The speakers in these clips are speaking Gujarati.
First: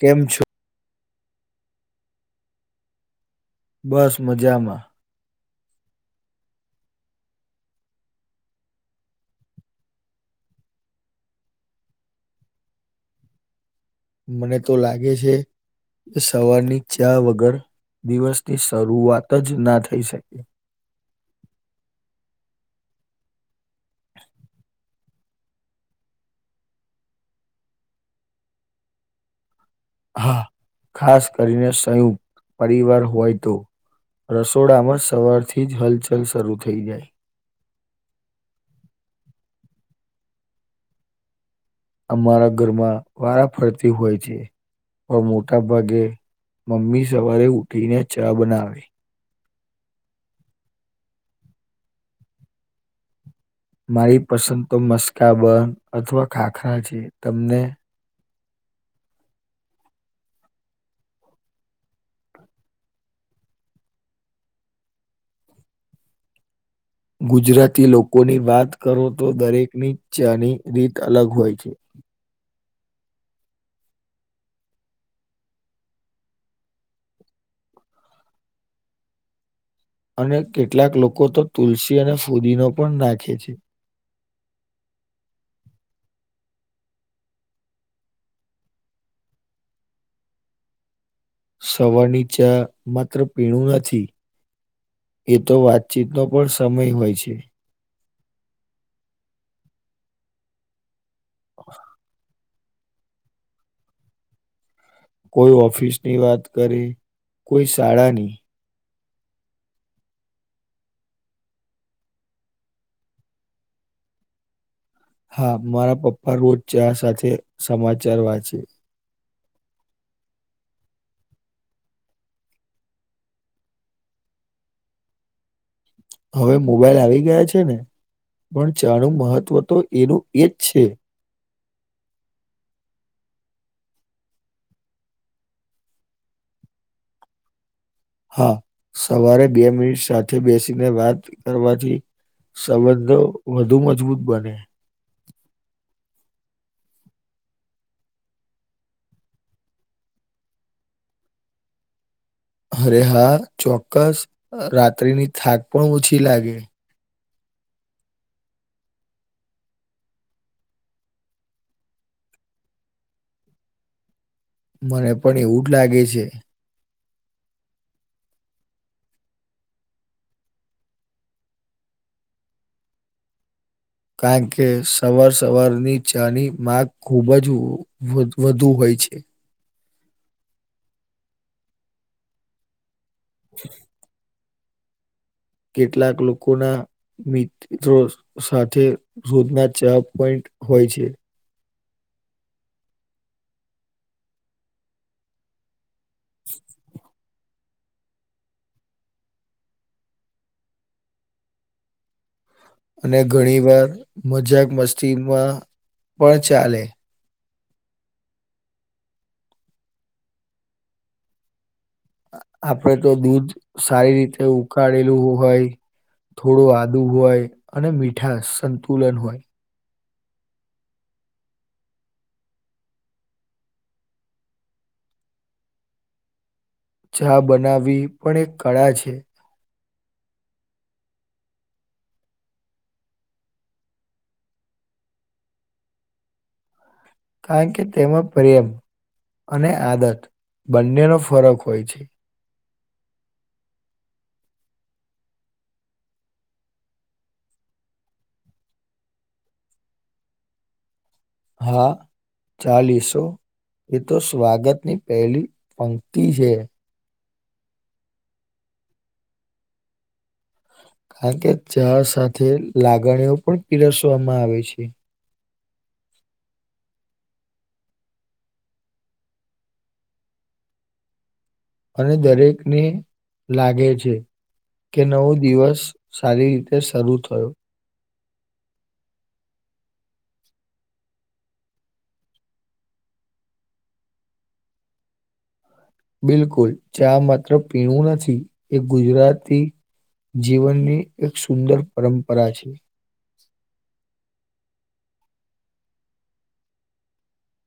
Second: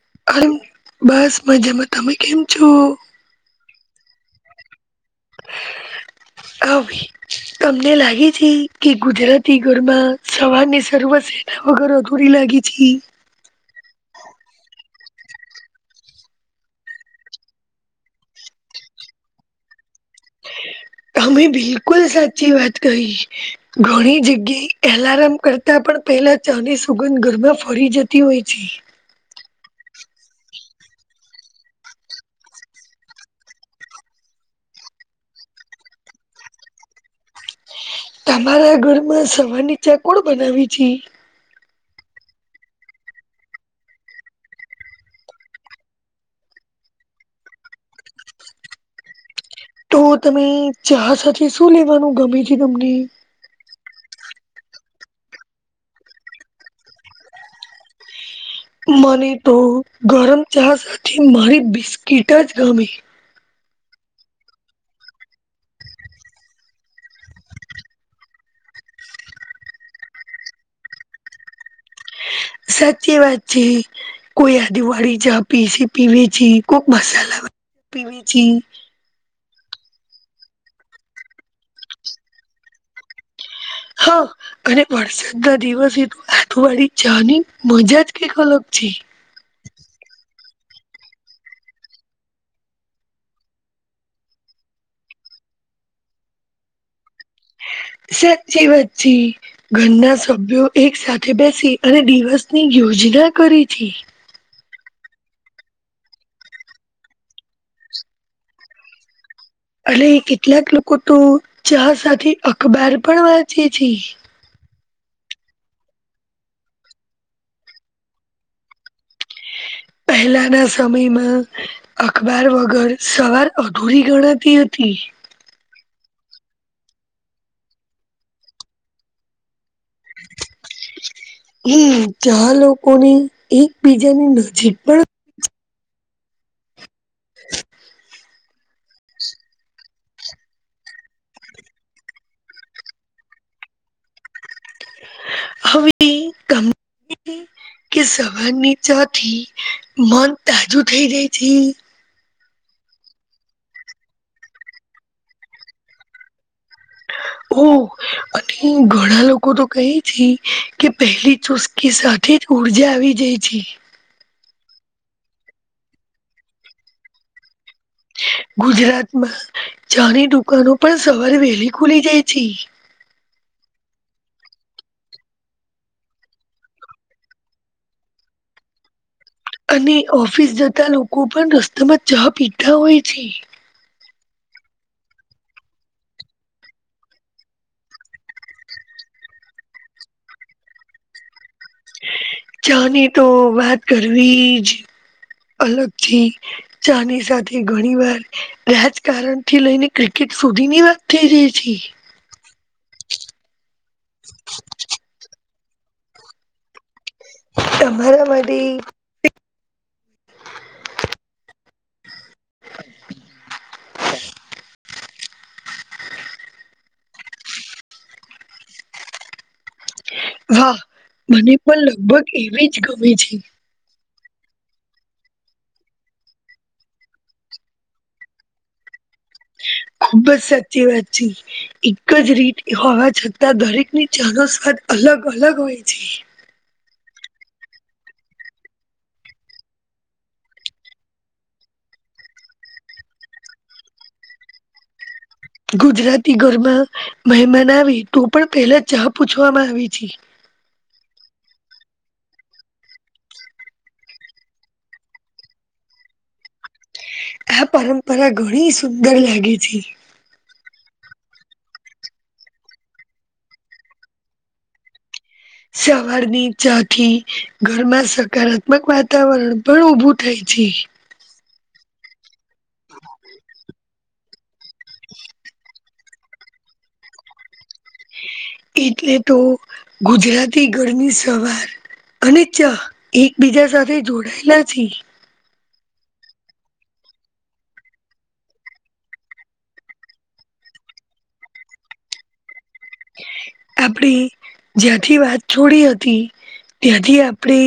કેમ છો? અરે બસ મજામાં તમે કેમ છો બસ મજામાં અવેવે તમને લાગે છે કે ગુજરાતી ઘરમાં સવાર ની શરૂઆશે એ ઘર દોરી લાગી છે મને તો લાગે છે સવારની ચયા વગર દિવસની શરૂઆત જ ના થઈ શકે અમે બિલકુલ સાચી વાત કહી ઘણી જગ્યા એલાર્મ કરતા પણ પહેલા ચાની સુગંધ ઘરમાં ફરી જતી હોય છે હા ખાસ કરીને સંયુક્ત પરિવાર હોય તો રસોડામાં સવાર થી જ હલચલ શરૂ થઈ જાય તમારા ઘરમાં સવાર ની ચા કોણ બનાવી છે અમારા ઘરમાં વારા ફરતી હોય છે પણ મોટા ભાગે મમ્મી સવારે ઉઠી ને ચા બનાવે તો તમે ચાહ સાથે શું લેવાનું ગમે છે તમને મારી પસંદ તો મસ્કા બંધ અથવા ખાખરા છે તમને મને તો ગરમ ચા સાથે મારી બિસ્કીિટ જ ગમેી ગુજરાતી લોકોની વાત કરો તો દરેકની ચની રીત અલગ હોય છે સાચી વાત છે કોઈ આ દિવાળી ચા પી પીવે છે કોઈક મસાલા પીવે છે અને કેટલાક લોકો તો તુલસી અને ફુદી ન પણ નાખે છે હા અને વરસાદ ના દિવસે તો આતુવાળી ચા ની મજા જ કઈક અલગ છે સવાર ની ચા માત્ર પીણું નથી એ તો વાતચીતનોો પણ સમય હોય છે સાચી વચચી ઘરના સભ્યો એક સાથે બેસી અને દિવસ ની યોજના કરી હતી કોઈ ઓફિસ ની વાત કરીે કોઈ શાળાની અટ કેટલાક લોકો તો ચા સાથે અખબાર પણ વાંચે છે હા મારા પપ્પા રોજ ચા સાથે સમાચાર વાંચે પહેલાંના સમયમાં અખબાર વગર સવાર અધૂરી ગણાતી હતી હવે મોબાઈલ આવી ગયા છે ને પણ ચાણું મહત્વ તો એનું એજ છે હમ ચ્યા લોકો ની [inaudible] હા સવારે બે મિનિટ સાથે બેસીને વાત કરવાથી સંબંધો વધુ મજબૂત બને હવે ગામમાં ને કે સવાર ની ચા થી મન તાજું થઈ જાય છે અરે હા ચોક્કસ રાત્રિની થાક પણ ઓછી લાગે ઓ અને ઘણા લોકો તો કહે છે કે પહેલી ચુસ કે સાથે જ ઉર્જા આવી જાય છે મને પણ એવું જ લાગે છે ગુજરાતમાં ચાની દુકાનો પણ સવારે વહેલી ખુલી જાય છે કારણ કે સવાર સવારની ચા ની માંગ ખૂબ જ વધ વધુ હોય છે અને ઓફિસ જતા લોકો પણ રસ્તામાં ચા પીતા હોય છે [inaudible] કેટલાક લોકોના મિત્રો સાથે રોજના ચા પોઈન્ટ હોય છે ચાની તો વાત કરવી જ અલગથી ચા ની સાથે ઘણી વાર રાજકારણ થી લઈને ક્રિકેટ સુધીની વાત થઈ જાય છે અને ઘણી વાર મજાક મસ્તી પણ પણ ચાલે તમારા માટે આપણે તો દૂધ સારી રીતે ઉકાળેલું હોય થોડું આદુ હોય અને મીઠા સંતુલન હોય હા મને પણ લગભગ એવી જ ગમે છે ચા બનાવવી પણ એક કળા છે ખુબ જ સાચી વાત છે એક જ રીતે હોવા છતાં દરેક ની ચા નો સ્વાદ અલગ અલગ હોય છે કારણ કે તેમાં પ્રેમ અને આદત બંનેનો ફરક હોય છે ગુજરાતી ઘરમાં મહેમાન આવે તો પણ પહેલા ચા પૂછવામાં આવી છે હા ચાલીસો એ તો સ્વાગતની પહેલી પંક્તિ છે આ પરંપરા ઘણી સુંદર લાગે છે કારણ કે ચા સાથે લાગણીઓ પણ પીરસવામાં આવે છે સવારની ચા થી ઘરમાં સકારાત્મક વાતાવરણ પણ ઉભું થાય છે અને દરેકને લાગે છે કે નવો દિવસ સારી રીતે શરૂ થયો એટલે તો ગુજરાતી ઘરની સવાર અને ચા એકબીજા સાથે જોડાયેલા છે બિલકુલ ચા માત્ર પીણું નથી એ ગુજરાતી જીવનની એક સુંદર પરંપરા છે આપડી જ્યાંથી વાત છોડી હતી ત્યાંથી આપણે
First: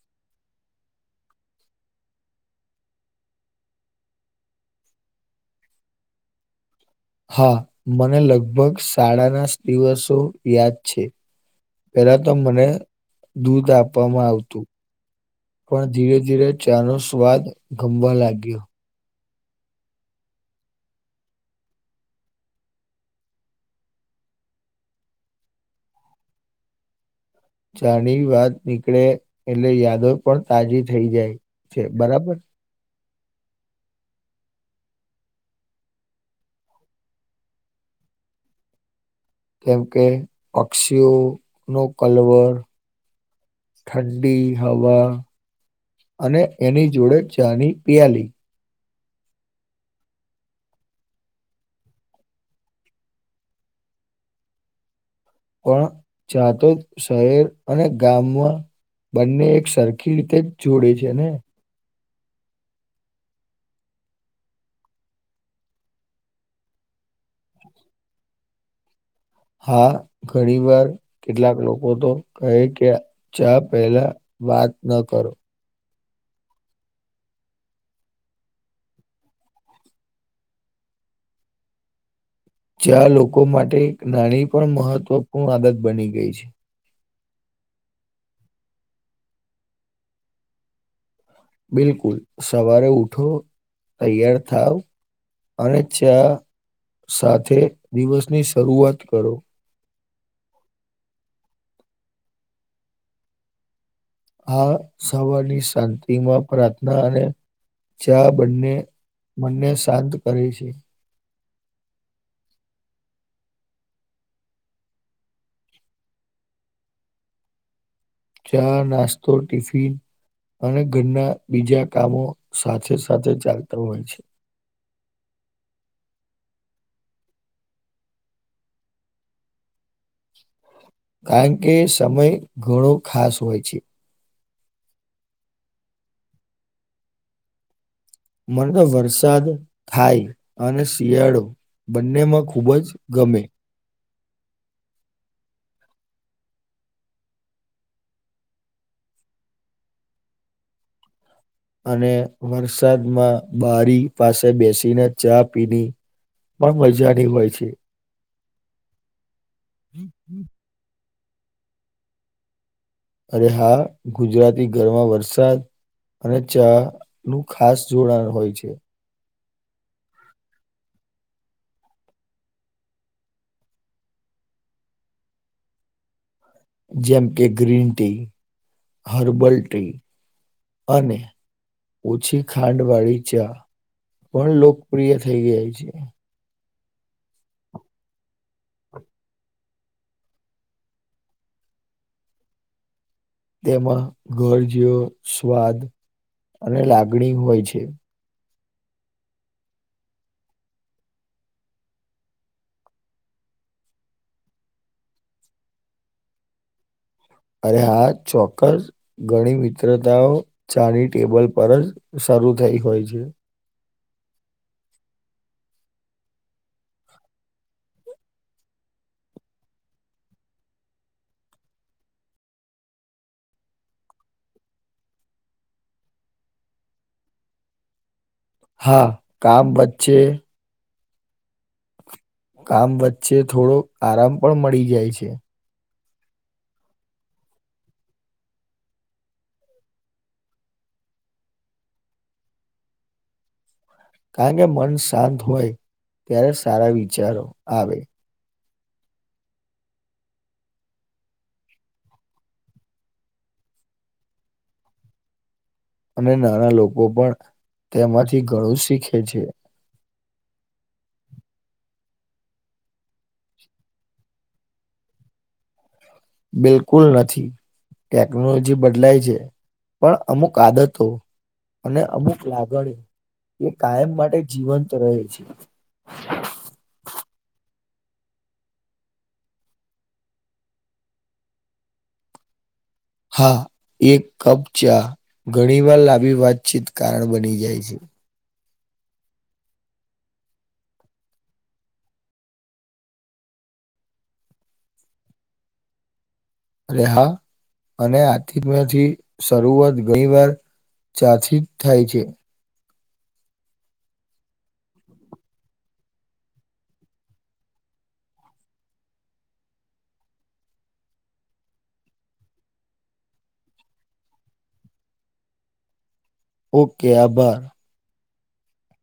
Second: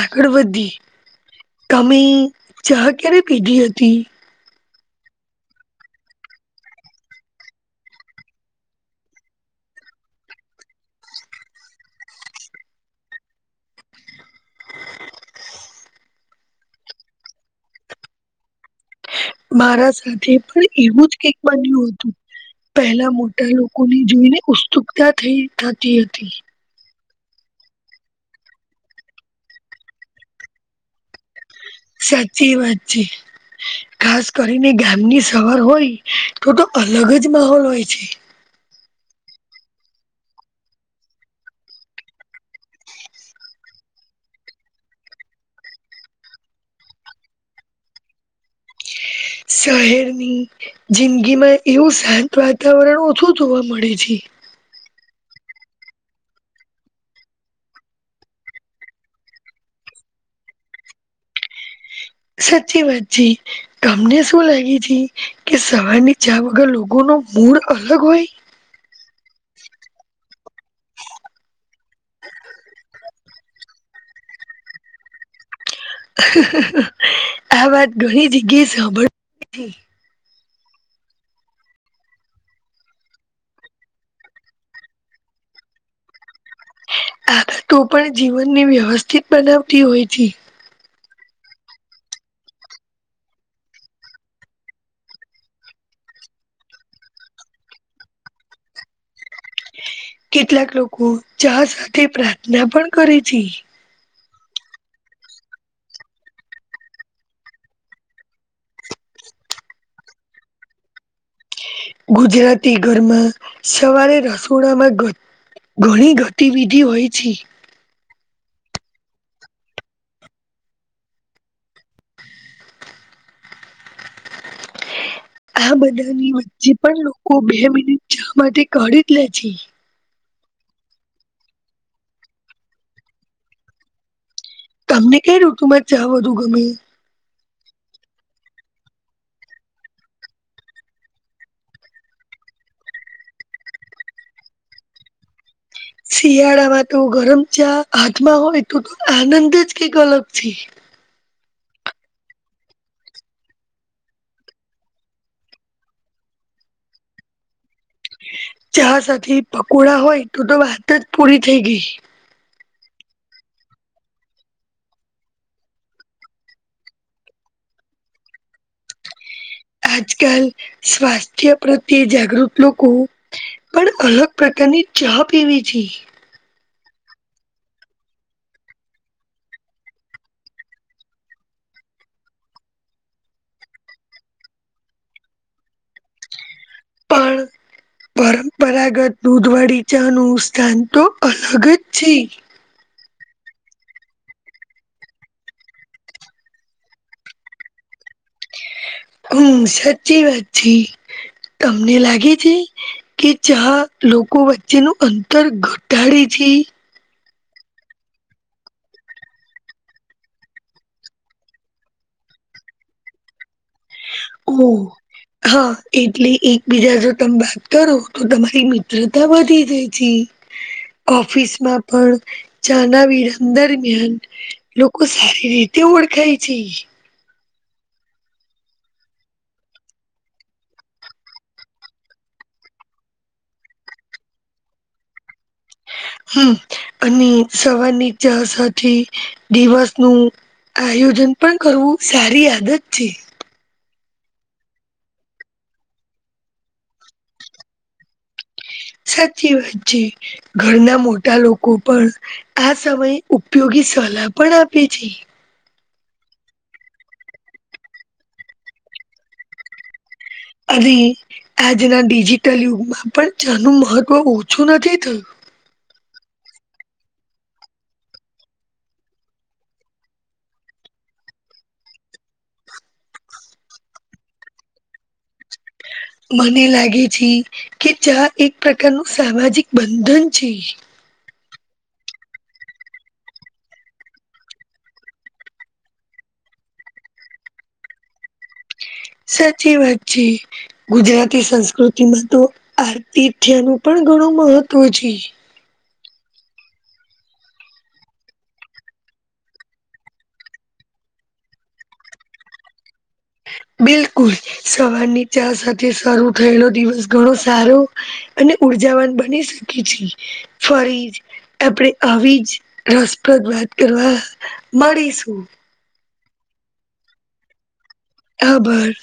આગળ વધી કમે ચા ક્યારે પીધી હતી હા મને લગભગ શાળાના દિવસો યાદ છે પેલા તો મને દૂધ આપવામાં આવતું પણ ધીરે ધીરે ચા નો સ્વાદ ગમવા લાગ્યો મારા સાથે પણ એવું જ કઈક બન્યું હતું પહેલા મોટા લોકો ની જોઈને ઉત્સુકતા થઈ થતી હતી ચા ની વાત નીકળે એટલે યાદો પણ તાજી થઈ જાય છે, બરાબર. સાચી વાત છે. ખાસ કરીને ગામની સવાર હોય તો તો અલગ જ માહોલ હોય છે. કેમ કે પક્ષીઓ નો કલવર ઠંડી હવા અને એની જોડે ચની પિયાલી. શહેરની જિંદગીમાં એવું શાંત વાતાવરણ ઓછું જોવા મળે છે. પણ જાતો જ શહેર અને ગામમાં બંને એક સરખી રીતે જ જોડે છે. ને સાચી વાત જી તમને શું લાગી હતી કે સવાર ની ચા વગર લોકો ન મૂડ અલગ હોય? હા ઘણી વાર કેટલાક લોકો તો કહે કે ચા પેલા વાત ન કરો. આ વાત ઘણી જગ્યાએ સાંભળ જ્યાં લોકો માટે એક નાની પણ મહત્વપૂર્ણ આદત બની ગઈ છે. આ તો પણ જીવનની વ્યવસ્થિત બનાવતી હોય છે. બિલકુલ સવારે ઉઠો તૈયાર થાવ. અને ચા સાથે દિવસની શરૂઆત કરો. કેટલાક લોકો ચા સાથે પ્રાર્થના પણ કરે છે. આ સવારની શાંતિ માં પ્રાર્થના અને ચા બંને મનને શાંત કરે છે. ગુજરાતી ઘરમાં સવારે રસોડામાં ઘણી ગતિવિધિ હોય છે. ચા, નાસ્તો, ટિફિન અને ઘરના બીજા કામો સાથે સાથે ચાલતા હોય છે. આ બધાની વચ્ચે પણ લોકો બે મિનિટ ચા માટે કાઢી જ લે છે. કારણ કે સમય ઘણો ખાસ હોય છે. તમને કઈ ઋતુમાં ચા વધુ ગમે? મને તો વરસાદ થાય. અને શિયાળો બંનેમાં ખુબ જ ગમે. શિયાળામાં તો ગરમ ચા હાથમાં હોય તો આનંદ જ કંઈક અલગ છે. અને વરસાદમાં બારી પાસે બેસીને ચા પીની. પણ મજાની હોય છે. ચા સાથે પકોડા હોય તો તો વાત જ પૂરી થઈ ગઈ. અરે હા ગુજરાતી ઘરમાં વરસાદ અને ચા નું ખાસ જોડાણ હોય છે. આજ કાલ સ્વાસ્થ્ય પ્રત્યે જાગૃત લોકો પણ અલગ પ્રકારની ચા પીવી જોઈએ. જેમ કે ગ્રીન ટી, હર્બલ ટી અને ઓછી ખાંડ વાળી ચા પણ લોકપ્રિય થઈ ગઈ છે. પણ પરંપરાગત દૂધ વાળી ચા નું સ્થાન તો અલગ જ છે. તેમાં ઘર જેઓ સ્વાદ અને લાગણી હોય છે. હમ્મ સાચી વાત છે. તમને લાગે છે કે ચા લોકો વચ્ચેનું અંતર ઘટાડે છે. અરે હા ચોક્કસ. ઘણી મિત્રતાઓ ચાની ટેબલ પર જ શરૂ થઈ હોય છે. ઓ હા એટલે એકબીજા જો તમે વાત કરો તો તમારી મિત્રતા વધી જાય. ઓફિસમાં પણ ચા ના વિરામ દરમિયાન લોકો સારી રીતે ઓળખાય છે. હા કામ વચ્ચે કામ વચ્ચે થોડો આરામ પણ મળી જાય છે. હમ્મ અને સવારની ચા સાથે દિવસ નું આયોજન પણ કરવું સારી આદત છે. કારણ કે મન શાંત હોય ત્યારે સારા વિચારો આવે. સાચી વાત છે ઘરના મોટા લોકો પણ આ સમયે ઉપયોગી સલાહ પણ આપે છે. અને નાના લોકો પણ તેમાંથી ઘણું શીખે છે. અ આજના ડિજિટલ યુગમાં પણ ચા નું મહત્ત્વ ઓછું નથી થયું. બિલકુલ નથી. ટેકનોલોજી બદલાય છે પણ અમુક આદતો. અને અમુક લાગણી એ કાયમ માટે જીવંત રહે છે. મને લાગે છે કે ચા એક પ્રકારનું સામાજિક બંધન છે. હા એક કપ ચા ઘણી વાર લાંભી વાતચીત કારણ બની જાય છે. સાચી વાત છે ગુજરાતી સંસ્કૃતિ માં તો આરતીથ્ય નું પણ ઘણું મહત્વ છે. રહા અને [unintelligible] થી શરૂઆત ગણી વાર ચા થી જ થાય છે. બિલકુલ સવારની ચા સાથે શરૂ થયેલો દિવસ ઘણો સારો. અને ઉર્જાવાન બની શકે છે ફરી. આપણેે આવી જ રસપ્રદ વાત કરવા મળીશું. ઓકે આભાર. આભાર